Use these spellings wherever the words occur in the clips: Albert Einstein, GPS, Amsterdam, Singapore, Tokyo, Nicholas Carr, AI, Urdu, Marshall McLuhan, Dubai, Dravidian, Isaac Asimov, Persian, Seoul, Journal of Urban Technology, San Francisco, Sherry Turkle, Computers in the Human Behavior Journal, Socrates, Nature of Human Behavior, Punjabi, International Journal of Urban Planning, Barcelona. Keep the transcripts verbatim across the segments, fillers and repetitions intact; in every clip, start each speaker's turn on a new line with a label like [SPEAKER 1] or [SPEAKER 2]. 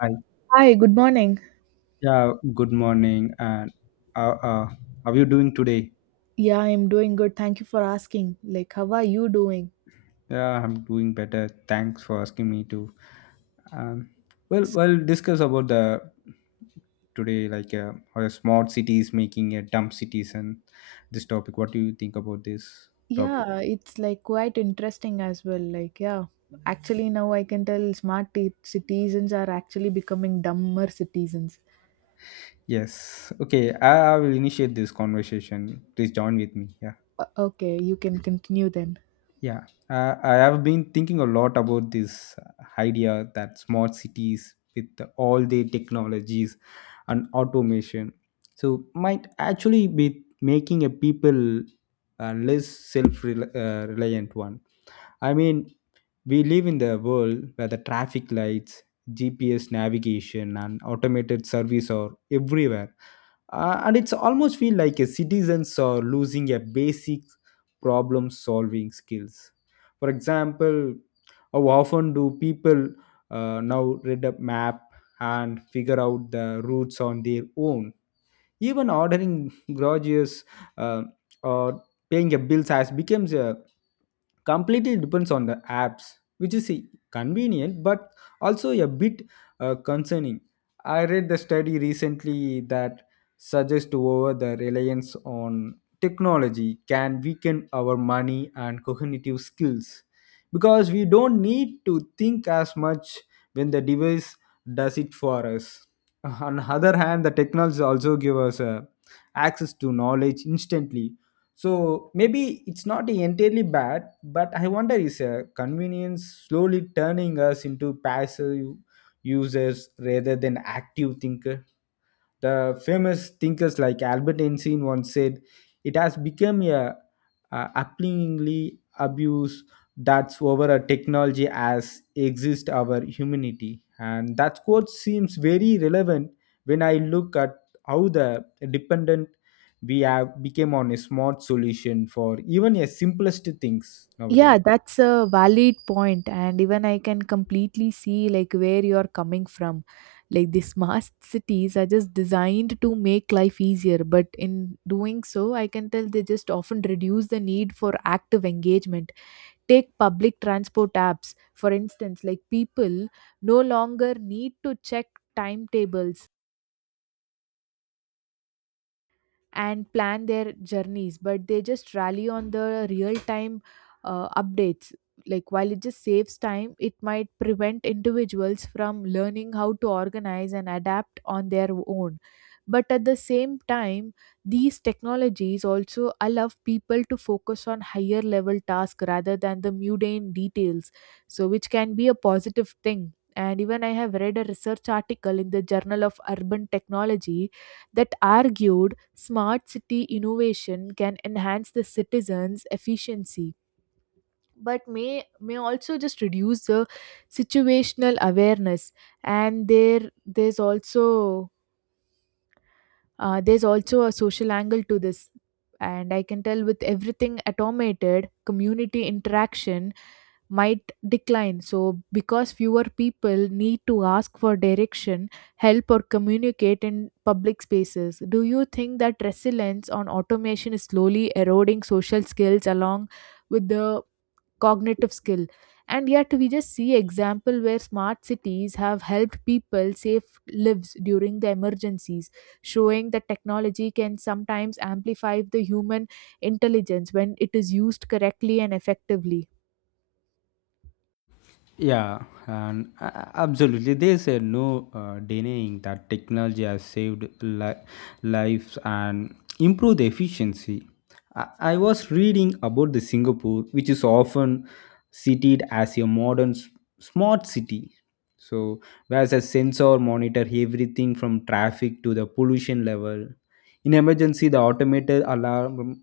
[SPEAKER 1] Hi.
[SPEAKER 2] Hi, good morning.
[SPEAKER 1] Yeah, good morning. And uh, uh, how are you doing today?
[SPEAKER 2] Yeah, I'm doing good. Thank you for asking. Like, how are you doing?
[SPEAKER 1] Yeah, I'm doing better. Thanks for asking me to. Um, well,
[SPEAKER 2] So,
[SPEAKER 1] we'll discuss about the today, like uh, how the smart cities making a dumb cities and this topic. What do you think about this topic?
[SPEAKER 2] yeah, it's like quite interesting as well. Like, yeah, actually, now I can tell smart t- citizens are actually becoming dumber citizens.
[SPEAKER 1] Yes. Okay, I, I will initiate this conversation. Please join with me. Yeah.
[SPEAKER 2] Uh, okay, you can continue then.
[SPEAKER 1] Yeah, uh, I have been thinking a lot about this idea that smart cities with all the technologies and automation so might actually be making a people uh, less self-reliant one. I mean, we live in the world where the traffic lights, G P S navigation, and automated service are everywhere uh, and it's almost feel like a citizens are losing a basic problem solving skills. For example, how often do people uh, now read a map and figure out the routes on their own, even ordering groceries, uh, or paying a bills has becomes a completely depends on the apps, which is e- convenient but also a bit uh, concerning. I read the study recently that suggests over the reliance on technology can weaken our money and cognitive skills because we don't need to think as much when the device does it for us. On the other hand, the technology also give us uh, access to knowledge instantly. So maybe it's not entirely bad, but I wonder is a convenience slowly turning us into passive users rather than active thinker. The famous thinkers like Albert Einstein once said, "It has become a, a appallingly abuse that's over a technology as exist our humanity." And that quote seems very relevant when I look at how the dependent we have became on a smart solution for even a simplest things nowadays.
[SPEAKER 2] Yeah, that's a valid point, and even I can completely see like where you're coming from. Like the smart cities are just designed to make life easier, but in doing so, I can tell they just often reduce the need for active engagement. Take public transport apps, for instance, like people no longer need to check timetables and plan their journeys, but they just rally on the real time uh, updates. Like while it just saves time, it might prevent individuals from learning how to organize and adapt on their own. But at the same time, these technologies also allow people to focus on higher level tasks rather than the mundane details, so which can be a positive thing. And even I have read a research article in the Journal of Urban Technology that argued smart city innovation can enhance the citizens' efficiency but may may also just reduce the situational awareness. And there there's also uh, there's also a social angle to this. And I can tell with everything automated, community interaction might decline. So, because fewer people need to ask for direction, help, or communicate in public spaces, do you think that resilience on automation is slowly eroding social skills along with the cognitive skill? And yet, we just see example where smart cities have helped people save lives during the emergencies, showing that technology can sometimes amplify the human intelligence when it is used correctly and effectively.
[SPEAKER 1] Yeah, and a- absolutely. There's uh, no uh, denying that technology has saved li- lives and improved the efficiency. I-, I was reading about the Singapore, which is often cited as a modern s- smart city. So, whereas a sensor monitor everything from traffic to the pollution level. In emergency, the automated alarm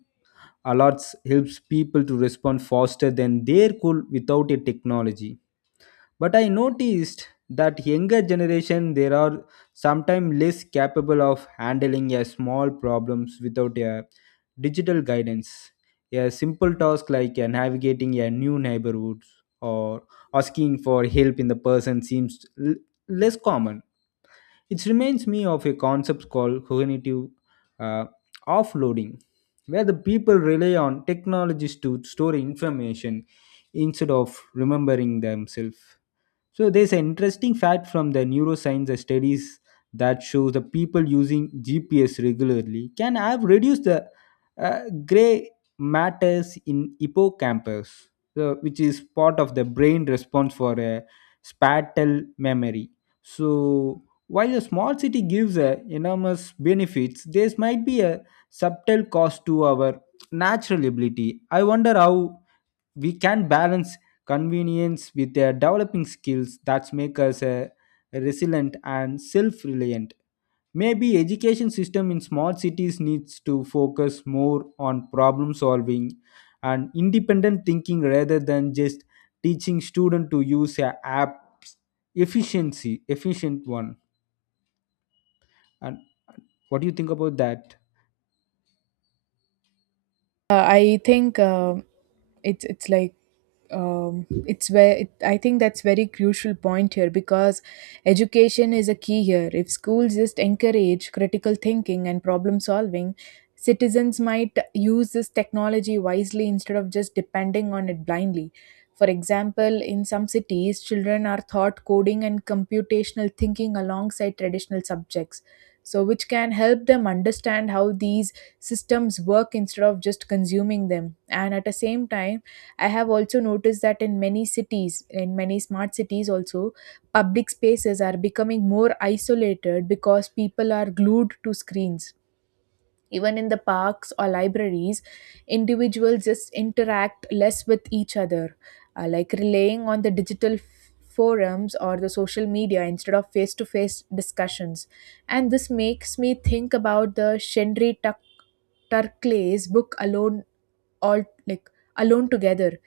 [SPEAKER 1] alerts helps people to respond faster than they could without a technology. But I noticed that younger generation there are sometimes less capable of handling a small problems without a digital guidance. A simple task like uh, navigating a new neighborhood or asking for help in the person seems l- less common. It reminds me of a concept called cognitive uh, offloading, where the people rely on technologies to store information instead of remembering themselves. So there's an interesting fact from the neuroscience studies that shows the people using G P S regularly can have reduced the uh, gray matters in hippocampus, so, which is part of the brain response for a spatial memory. So while a small city gives a enormous benefits, there might be a subtle cost to our natural ability. I wonder how we can balance convenience with uh, developing skills that make us uh, resilient and self-reliant. Maybe education system in small cities needs to focus more on problem solving and independent thinking rather than just teaching student to use a apps efficiency efficient one. And what do you think about that?
[SPEAKER 2] Uh, I think um it's it's like um, it's where it, I think that's very crucial point here because education is a key here. If schools just encourage critical thinking and problem solving, citizens might use this technology wisely instead of just depending on it blindly. For example, in some cities children are taught coding and computational thinking alongside traditional subjects, so which can help them understand how these systems work instead of just consuming them. And at the same time, I have also noticed that in many cities, in many smart cities also, public spaces are becoming more isolated because people are glued to screens. Even in the parks or libraries, individuals just interact less with each other, uh, like relying on the digital f- forums or the social media instead of face to face discussions. And this makes me think about the Shendri Tuck Turkley's book Alone all like Alone Together,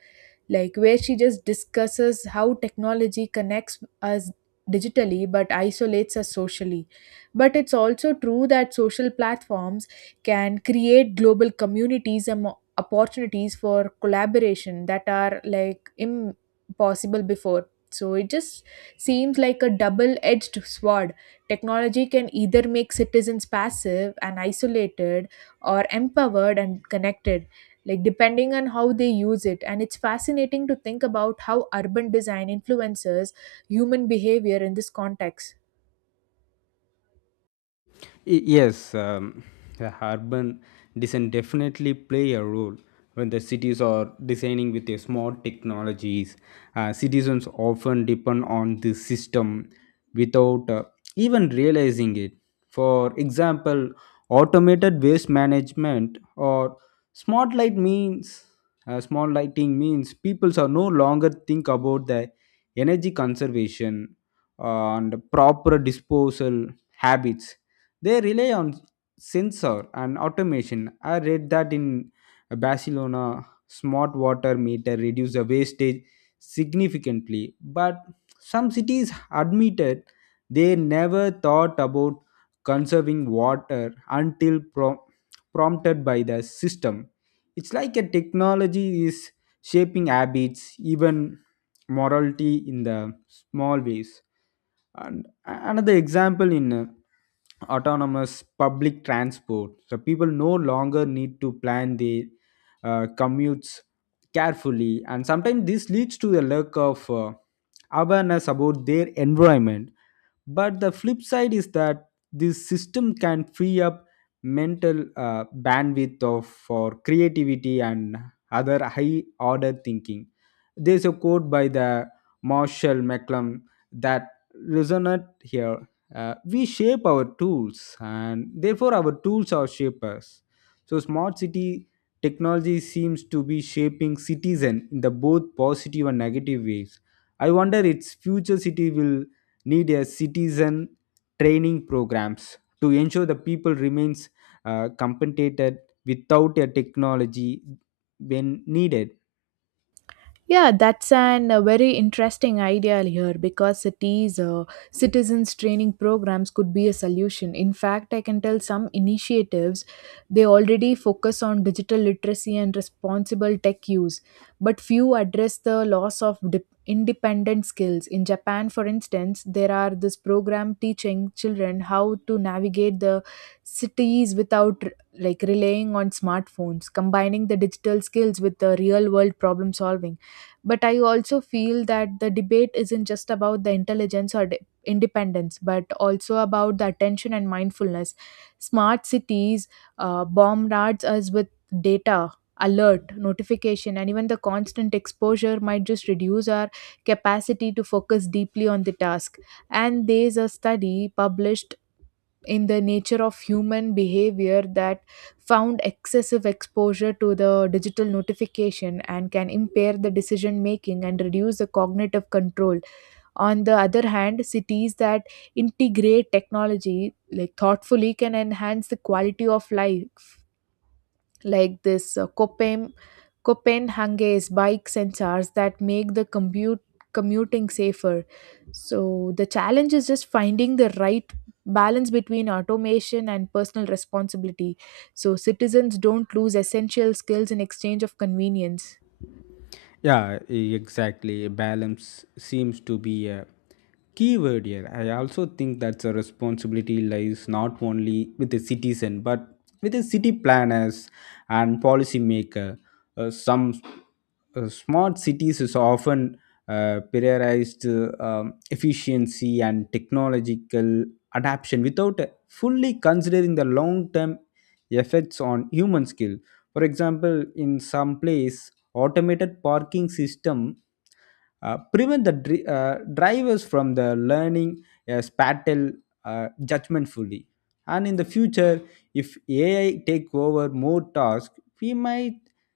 [SPEAKER 2] like where she just discusses how technology connects us digitally but isolates us socially. But it's also true that social platforms can create global communities and mo- opportunities for collaboration that are like impossible before, so it just seems like a double edged sword. Technology can either make citizens passive and isolated or empowered and connected, like depending on how they use it. And it's fascinating to think about how urban design influences human behavior in this context.
[SPEAKER 1] Y- yes, um, the urban design definitely play a role when the cities are designing with a smart technologies. Uh, citizens often depend on the system without uh, even realizing it. For example, automated waste management or smart light means uh, small lighting means people are no longer think about the energy conservation and proper disposal habits. They rely on sensor and automation. I read that in Barcelona, smart water meter reduce the wastage significantly. But some cities admitted they never thought about conserving water until prom- prompted by the system. It's like a technology is shaping habits, even morality in the small ways. And a- another example in uh, autonomous public transport, so people no longer need to plan their uh, commutes carefully, and sometimes this leads to the lack of uh, awareness about their environment. But the flip side is that this system can free up mental uh, bandwidth of for creativity and other high order thinking. There's a quote by the Marshall McLuhan that resonate here. Uh, we shape our tools, and therefore our tools are shapers. So smart city technology seems to be shaping citizen in the both positive and negative ways. I wonder its future city will need a citizen training programs to ensure the people remains uh, compensated without a technology when needed.
[SPEAKER 2] Yeah, that's an a very interesting idea here because cities uh, citizens training programs could be a solution. In fact, I can tell some initiatives they already focus on digital literacy and responsible tech use, but few address the loss of dip- independent skills. In Japan, for instance, there are this program teaching children how to navigate the cities without like relying on smartphones, combining the digital skills with the real world problem solving. But I also feel that the debate isn't just about the intelligence or de- independence but also about the attention and mindfulness. Smart cities uh, bombards us with data, alert notification, and even the constant exposure might just reduce our capacity to focus deeply on the task. And there's a study published in the Nature of Human Behavior that found excessive exposure to the digital notification and can impair the decision making and reduce the cognitive control. On the other hand, cities that integrate technology like thoughtfully can enhance the quality of life, like this uh, Koppam Copenhagen's bike sensors that make the commute commuting safer. So the challenge is just finding the right balance between automation and personal responsibility so citizens don't lose essential skills in exchange of convenience.
[SPEAKER 1] Yeah, e- exactly. Balance seems to be a key word here. I also think that a responsibility lies not only with the citizen but with the city planners and policymaker. Uh, some uh, smart cities is often uh, prioritized uh, um, efficiency and technological adaption without uh, fully considering the long-term effects on human skill. For example, in some place automated parking system uh, prevent the dri- uh, drivers from the learning a spatial uh, judgment fully. And in the future, if ai take over more tasks, we might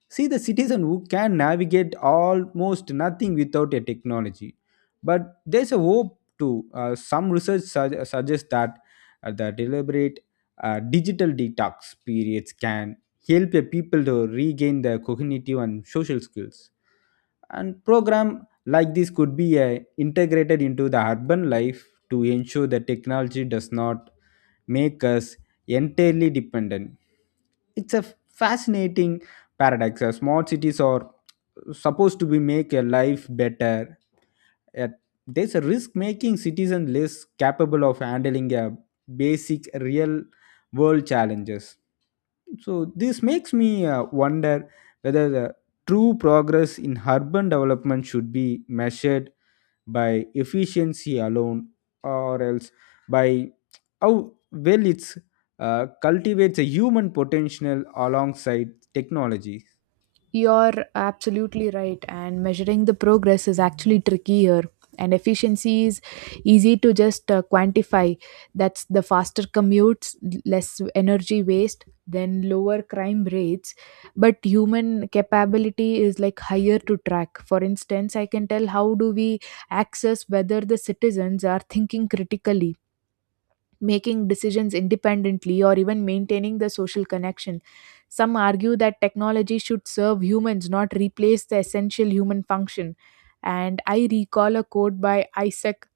[SPEAKER 1] see the citizen who can navigate almost nothing without a technology. But there's a hope too. Uh, some research sug- suggests that uh, the deliberate uh, digital detox periods can help the people to regain their cognitive and social skills. And program like this could be uh, integrated into the urban life to ensure that technology does not make us entirely dependent. It's a fascinating paradox. Uh, small cities are supposed to be make a life better, yet there's a risk making citizens less capable of handling a basic real world challenges. So this makes me uh, wonder whether the true progress in urban development should be measured by efficiency alone, or else by how well it's uh, cultivates a human potential alongside technology.
[SPEAKER 2] You're absolutely right, and measuring the progress is actually trickier. And efficiency is easy to just uh, quantify. That's the faster commutes, l- less energy waste, then lower crime rates. But human capability is like higher to track. For instance, I can tell how do we access whether the citizens are thinking critically, making decisions independently, or even maintaining the social connection. Some argue that technology should serve humans, not replace the essential human function. And I recall a quote by Isaac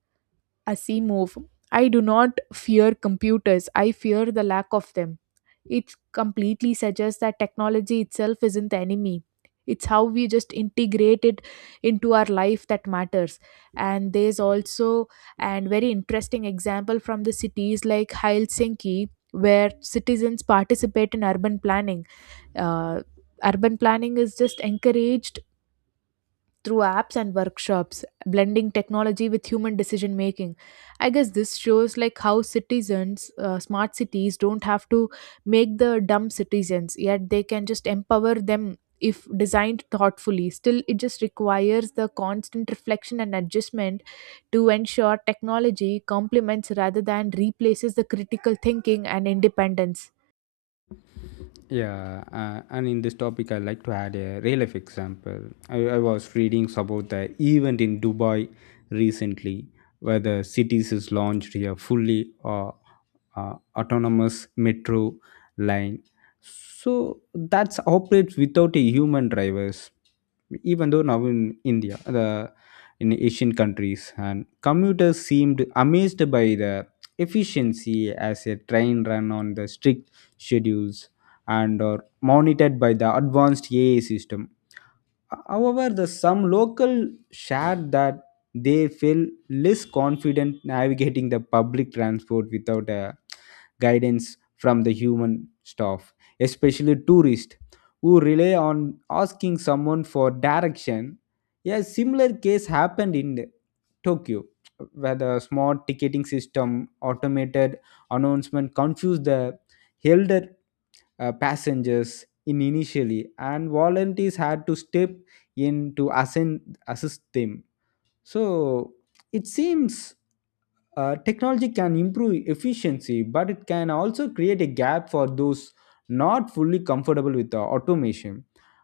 [SPEAKER 2] Asimov. I do not fear computers, I fear the lack of them. It completely suggests that technology itself isn't the enemy. It's how we just integrate it into our life that matters. And there's also and very interesting example from the cities like Helsinki, where citizens participate in urban planning. Uh, urban planning is just encouraged through apps and workshops, blending technology with human decision making. I guess this shows like how citizens, uh, smart cities, don't have to make the dumb citizens, yet they can just empower them if designed thoughtfully. Still, it just requires the constant reflection and adjustment to ensure technology complements rather than replaces the critical thinking and independence.
[SPEAKER 1] Yeah, uh, and in this topic, I like to add a real life example. I, I was reading about the event in Dubai recently, where the cities has launched a fully uh, uh, autonomous metro line. So that's operates without a human drivers. Even though now in India, the in Asian countries, and commuters seemed amazed by the efficiency as a train run on the strict schedules and are monitored by the advanced A I system. However, the some local shared that they feel less confident navigating the public transport without a guidance from the human staff, especially tourists who rely on asking someone for direction. A similar case happened in Tokyo, where the smart ticketing system, automated announcement confused the elder uh, passengers in initially, and volunteers had to step in to ascend, assist them. So it seems uh, technology can improve efficiency, but it can also create a gap for those not fully comfortable with the automation.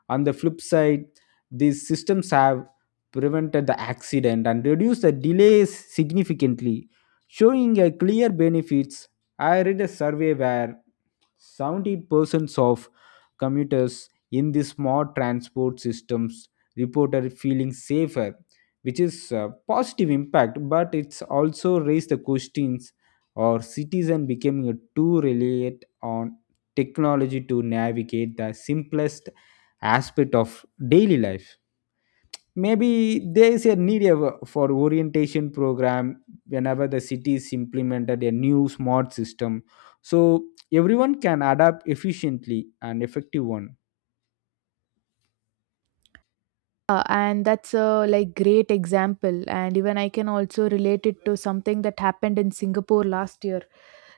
[SPEAKER 1] On the flip side, these systems have prevented the accident and reduced the delays significantly, showing a clear benefits. I read a survey where seventy percent of commuters in the smart transport systems reported feeling safer, which is a positive impact, but it's also raised the questions or citizen becoming too reliant on technology to navigate the simplest aspect of daily life. Maybe there is a need of- uh, for orientation program whenever the city is implemented a new smart system, so everyone can adapt efficiently and effective one.
[SPEAKER 2] Uh, and that's a like great example, and even I can also relate it to something that happened in Singapore last year.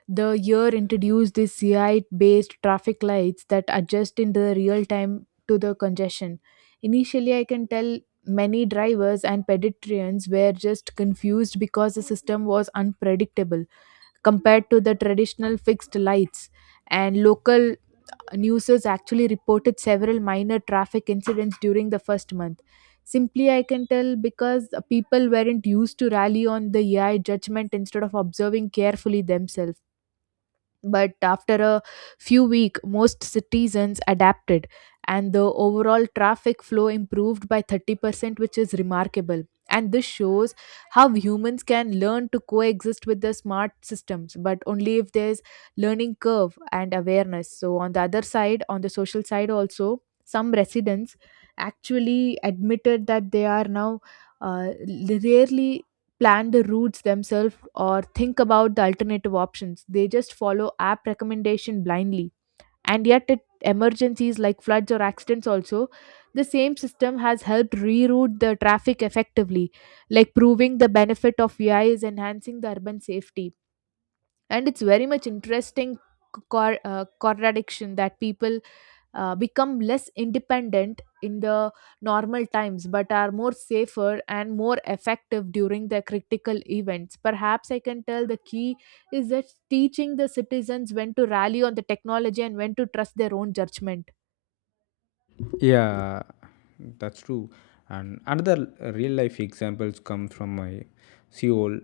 [SPEAKER 2] The year introduced these CI based traffic lights that adjust in the real time to the congestion. Initially, I can tell many drivers and pedestrians were just confused because the system was unpredictable compared to the traditional fixed lights, and local newsers actually reported several minor traffic incidents during the first month. Simply, I can tell because people weren't used to rally on the A I judgment instead of observing carefully themselves. But after a few weeks most citizens adapted, and the overall traffic flow improved by thirty percent which is remarkable. And this shows how humans can learn to coexist with the smart systems, but only if there's learning curve and awareness. So on the other side, on the social side also, some residents actually admitted that they are now uh, rarely plan the routes themselves or think about the alternative options. They just follow app recommendation blindly. And yet at emergencies like floods or accidents also, the same system has helped reroute the traffic effectively, like proving the benefit of A I is enhancing the urban safety. And it's very much interesting co- cor- uh, contradiction that people uh, become less independent in the normal times but are more safer and more effective during the critical events. Perhaps I can tell the key is that teaching the citizens when to rally on the technology and when to trust their own judgment.
[SPEAKER 1] Yeah, that's true. And another real life examples come from my Seoul,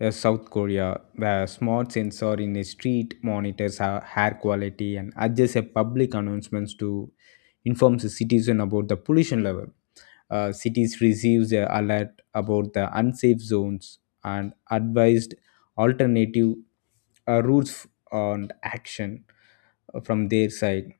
[SPEAKER 1] uh, South Korea, where smart sensor in a street monitors ha- hair quality and adjusts a public announcements to inform the citizen about the pollution level. Uh, cities receives a alert about the unsafe zones and advised alternative uh, routes and action uh, from their side.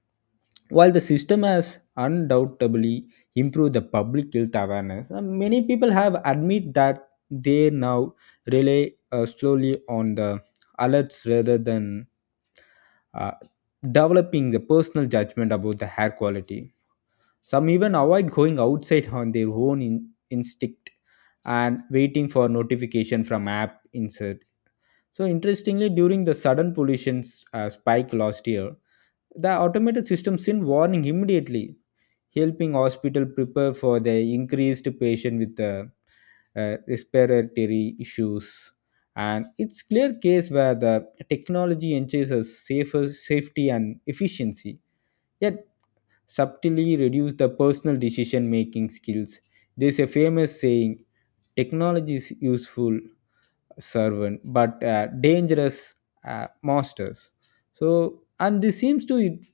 [SPEAKER 1] While the system has undoubtedly improved the public health awareness, uh, many people have admit that they now rely uh, slowly on the alerts rather than uh, developing the personal judgment about the hair quality. Some even avoid going outside on their own in- instinct and waiting for notification from app insert. So interestingly, during the sudden pollution uh, spike last year, the automated system sent warning immediately, helping hospital prepare for the increased patient with the uh, respiratory issues. And it's clear case where the technology ensures us safer safety and efficiency. Yet subtly reduce the personal decision making skills. There's a famous saying technology is useful servant but uh, dangerous uh, masters. So, and this seems to it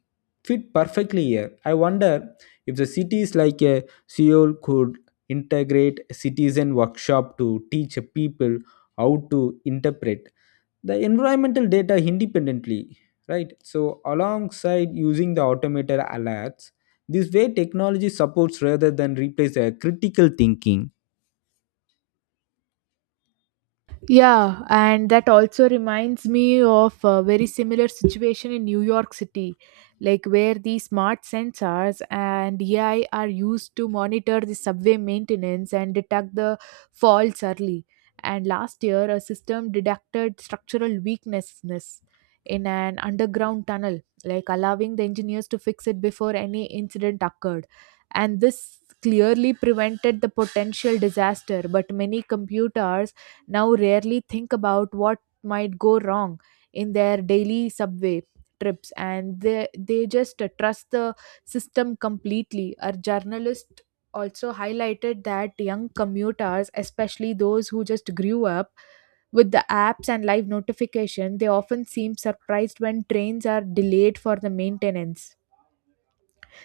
[SPEAKER 1] fit perfectly here. I wonder if the cities like uh, Seoul could integrate citizen workshop to teach people how to interpret the environmental data independently, right? So alongside using the automated alerts, this way technology supports rather than replace a critical thinking.
[SPEAKER 2] Yeah, and that also reminds me of a very similar situation in New York City, like where the smart sensors and A I are used to monitor the subway maintenance and detect the faults early. And last year, a system detected structural weaknesses in an underground tunnel, like allowing the engineers to fix it before any incident occurred. And this clearly prevented the potential disaster, but many computers now rarely think about what might go wrong in their daily subway trips, and they they just uh, trust the system completely. Our journalist also highlighted that young commuters, especially those who just grew up with the apps and live notification, they often seem surprised when trains are delayed for the maintenance,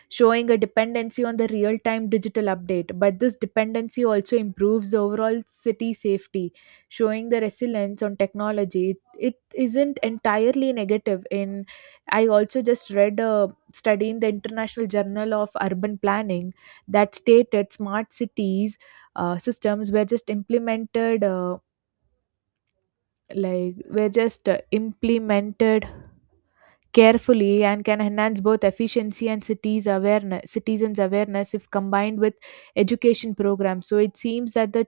[SPEAKER 2] showing a dependency on the real time digital update. But this dependency also improves the overall city safety, showing the resilience on technology. It isn't entirely negative. In I also just read a study in the International Journal of Urban Planning that stated smart cities uh, systems were just implemented. Uh, like were just uh, implemented carefully and can enhance both efficiency and cities awareness citizens awareness if combined with education programs. So it seems that the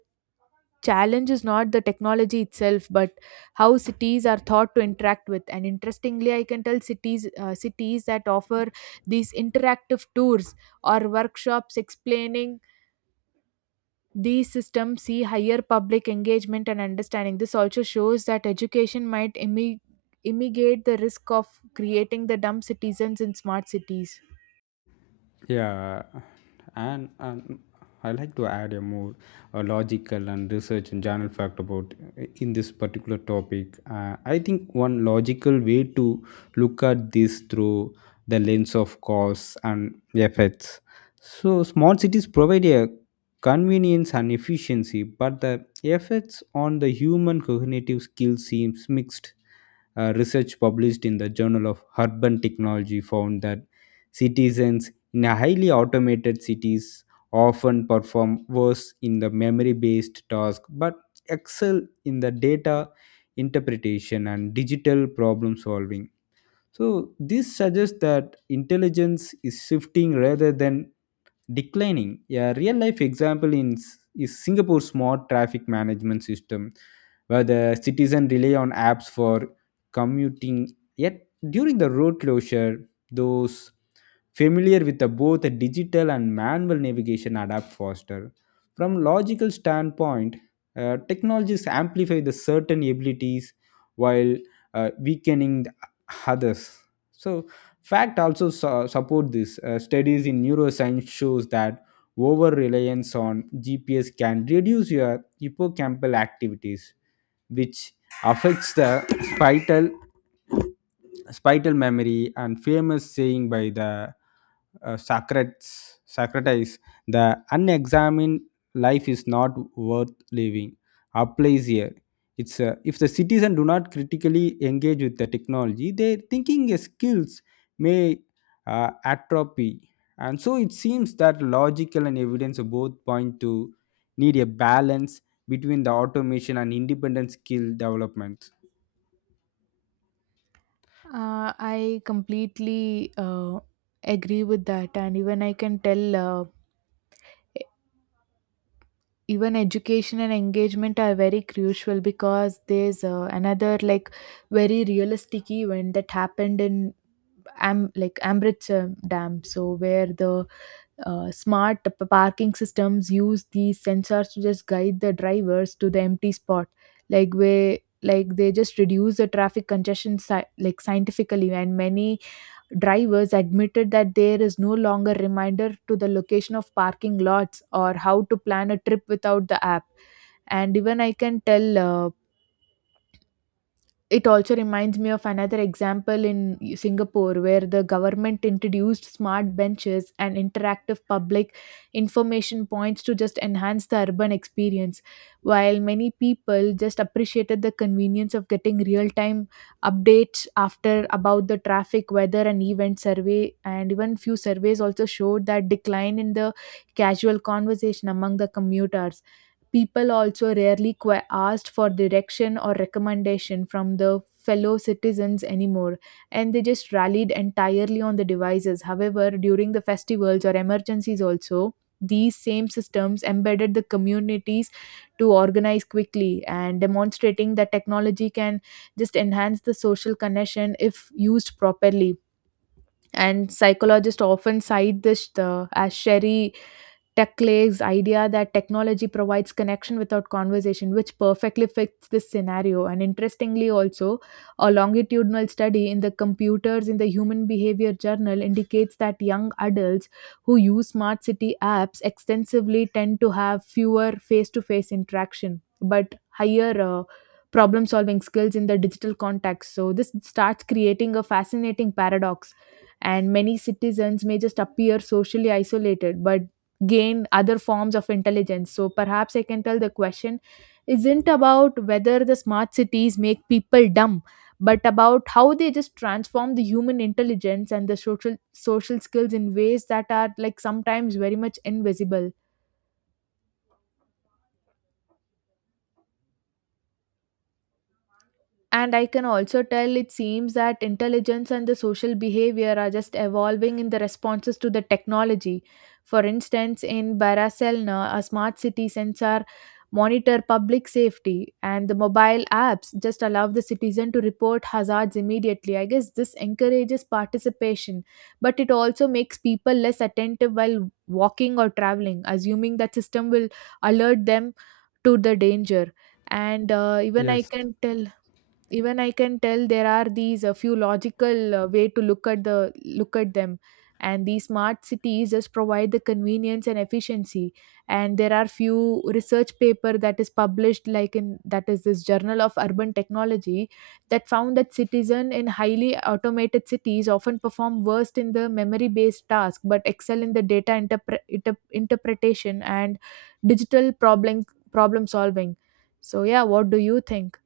[SPEAKER 2] challenge is not the technology itself but how cities are thought to interact with. And interestingly I can tell cities uh, cities that offer these interactive tours or workshops explaining these systems see higher public engagement and understanding. This also shows that education might imi- mitigate the risk of creating the dumb citizens in smart cities.
[SPEAKER 1] Yeah, and, and I like to add a more uh, logical and research and journal fact about uh, in this particular topic. Uh, I think one logical way to look at this through the lens of cause and effects. So small cities provide a convenience and efficiency, but the effects on the human cognitive skills seems mixed. Uh, research published in the Journal of Urban Technology found that citizens in a highly automated cities often perform worse in the memory based task, but excel in the data interpretation and digital problem solving. So this suggests that intelligence is shifting rather than declining. A real life example in, S- is Singapore's smart traffic management system, where the citizen rely on apps for commuting. Yet during the road closure, those familiar with the both digital and manual navigation adapt faster. From logical standpoint, uh, technologies amplify the certain abilities while uh, weakening the others. So, fact also su- support this. Uh, studies in neuroscience shows that over reliance on G P S can reduce your hippocampal activities, which affects the spital spital memory. And famous saying by the uh, Socrates, Socrates, the unexamined life is not worth living, applies here. It's uh, if the citizen do not critically engage with the technology, their thinking skills may uh, atrophy. And so it seems that logical and evidence both point to need a balance between the automation and independent skill development.
[SPEAKER 2] Uh, I completely uh, agree with that, and even I can tell. Uh, e- Even education and engagement are very crucial because there's uh, another like very realistic event that happened in am like Ambridge uh, Dam, so where the uh, smart p- parking systems use these sensors to just guide the drivers to the empty spot, like where like they just reduce the traffic congestion sci- like scientifically, and many drivers admitted that there is no longer reminder to the location of parking lots or how to plan a trip without the app. And even I can tell, uh, it also reminds me of another example in Singapore, where the government introduced smart benches and interactive public information points to just enhance the urban experience, while many people just appreciated the convenience of getting real time updates after about the traffic, weather, and event survey. And even few surveys also showed that decline in the casual conversation among the commuters. People also rarely qu- asked for direction or recommendation from the fellow citizens anymore, and they just rallied entirely on the devices. However, during the festivals or emergencies, also, these same systems embedded the communities to organize quickly and demonstrating that technology can just enhance the social connection if used properly. And psychologists often cite this uh, as Sherry Tekle's idea that technology provides connection without conversation, which perfectly fits this scenario. And interestingly, also, a longitudinal study in the Computers in the Human Behavior Journal indicates that young adults who use smart city apps extensively tend to have fewer face to face interaction but higher uh, problem solving skills in the digital context. So, this starts creating a fascinating paradox, and many citizens may just appear socially isolated but gain other forms of intelligence. So perhaps I can tell the question isn't about whether the smart cities make people dumb, but about how they just transform the human intelligence and the social social skills in ways that are like sometimes very much invisible. And I can also tell it seems that intelligence and the social behavior are just evolving in the responses to the technology. For instance, in Barcelona, a smart city sensor monitor public safety, and the mobile apps just allow the citizen to report hazards immediately. I guess this encourages participation, but it also makes people less attentive while walking or traveling, assuming that system will alert them to the danger. And uh, even I
[SPEAKER 1] Yes.
[SPEAKER 2] can tell, even i can tell there are these a few logical uh, way to look at the look at them. And these smart cities just provide the convenience and efficiency, and there are few research paper that is published like in that is this Journal of Urban Technology that found that citizen in highly automated cities often perform worst in the memory based task but excel in the data interpre- inter- interpretation and digital problem problem solving. So yeah, what do you think?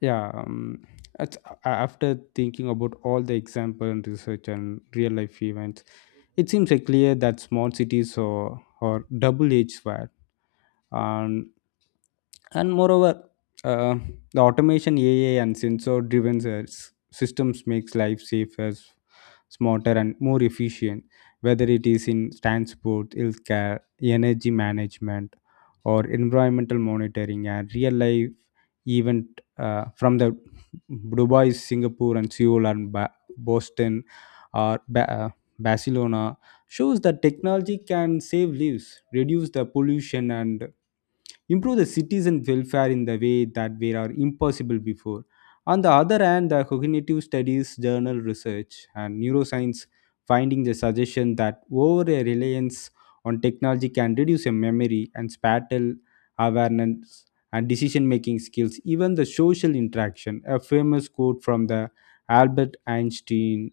[SPEAKER 1] Yeah, um, it's, a- after thinking about all the example and research and real life events, it seems like clear that small cities are, are double-edged sword. And moreover, uh, the automation ai and sensor driven systems makes life safer s- smarter and more efficient, whether it is in transport, healthcare, energy management, or environmental monitoring. And real life event, uh, from the dubai, singapore, and seoul, and ba- boston or Ba- uh, Barcelona shows that technology can save lives, reduce the pollution, and improve the citizen welfare in the way that were impossible before. On the other hand, the cognitive studies journal research and neuroscience finding the suggestion that over a reliance on technology can reduce your memory and spatial awareness and decision making skills, even the social interaction. A famous quote from the Albert Einstein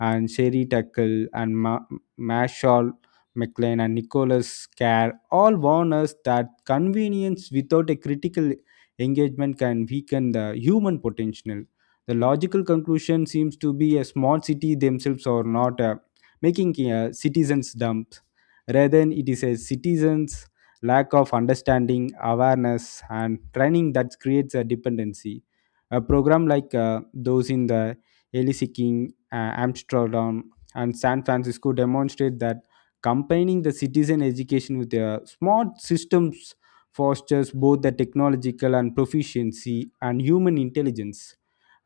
[SPEAKER 1] and Sherry Tuckle and Ma- Marshall McLean and Nicholas Carr all warn us that convenience without a critical engagement can weaken the human potential. The logical conclusion seems to be a small city themselves are not uh, making a citizens dumps. Rather, it is a citizens' lack of understanding, awareness, and training that creates a dependency. A program like uh, those in the Elise, uh, Amsterdam, and San Francisco demonstrate that combining the citizen education with the smart systems fosters both the technological and proficiency and human intelligence.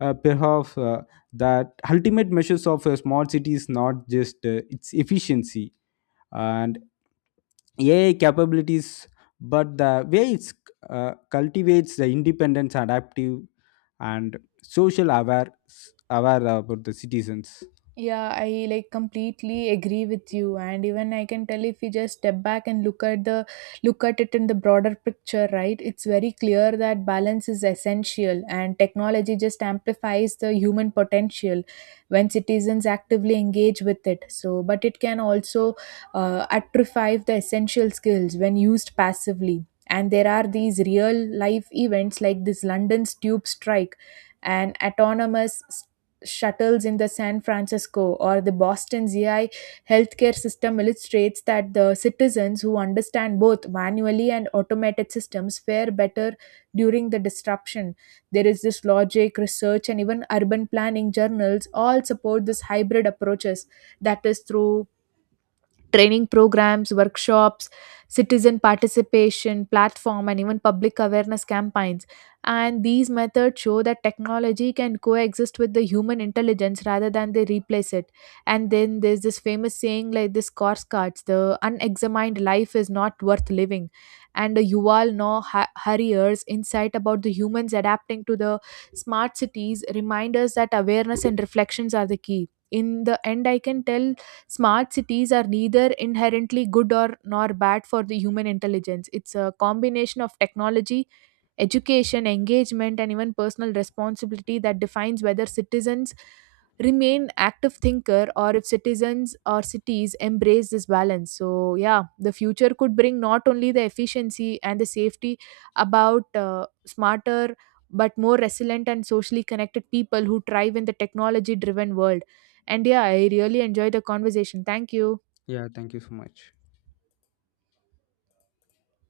[SPEAKER 1] Uh, perhaps uh, that ultimate measures of a smart city is not just uh, its efficiency and A I capabilities, but the way it uh, cultivates the independence, adaptive, and social aware aware about the citizens.
[SPEAKER 2] Yeah, I like completely agree with you. And even I can tell, if we just step back and look at the look at it in the broader picture, right? It's very clear that balance is essential and technology just amplifies the human potential when citizens actively engage with it. So, but it can also uh, atrophy the essential skills when used passively. And there are these real life events like this London's tube strike, an autonomous shuttles in the San Francisco or the Boston Z I healthcare system illustrates that the citizens who understand both manually and automated systems fare better during the disruption. There is this logic, research, and even urban planning journals all support this hybrid approaches, that is through training programs, workshops, citizen participation platform, and even public awareness campaigns. And these methods show that technology can coexist with the human intelligence rather than they replace it. And then there's this famous saying like this course cards, the unexamined life is not worth living. And the Yuval Noah Harari's insight about the humans adapting to the smart cities remind us that awareness and reflections are the key. In the end, I can tell smart cities are neither inherently good or nor bad for the human intelligence. It's a combination of technology, education, engagement, and even personal responsibility that defines whether citizens remain active thinker, or if citizens or cities embrace this balance. So yeah, the future could bring not only the efficiency and the safety about uh, smarter but more resilient and socially connected people who thrive in the technology driven world. And yeah, I really enjoyed the conversation. Thank you.
[SPEAKER 1] Yeah, thank you so much.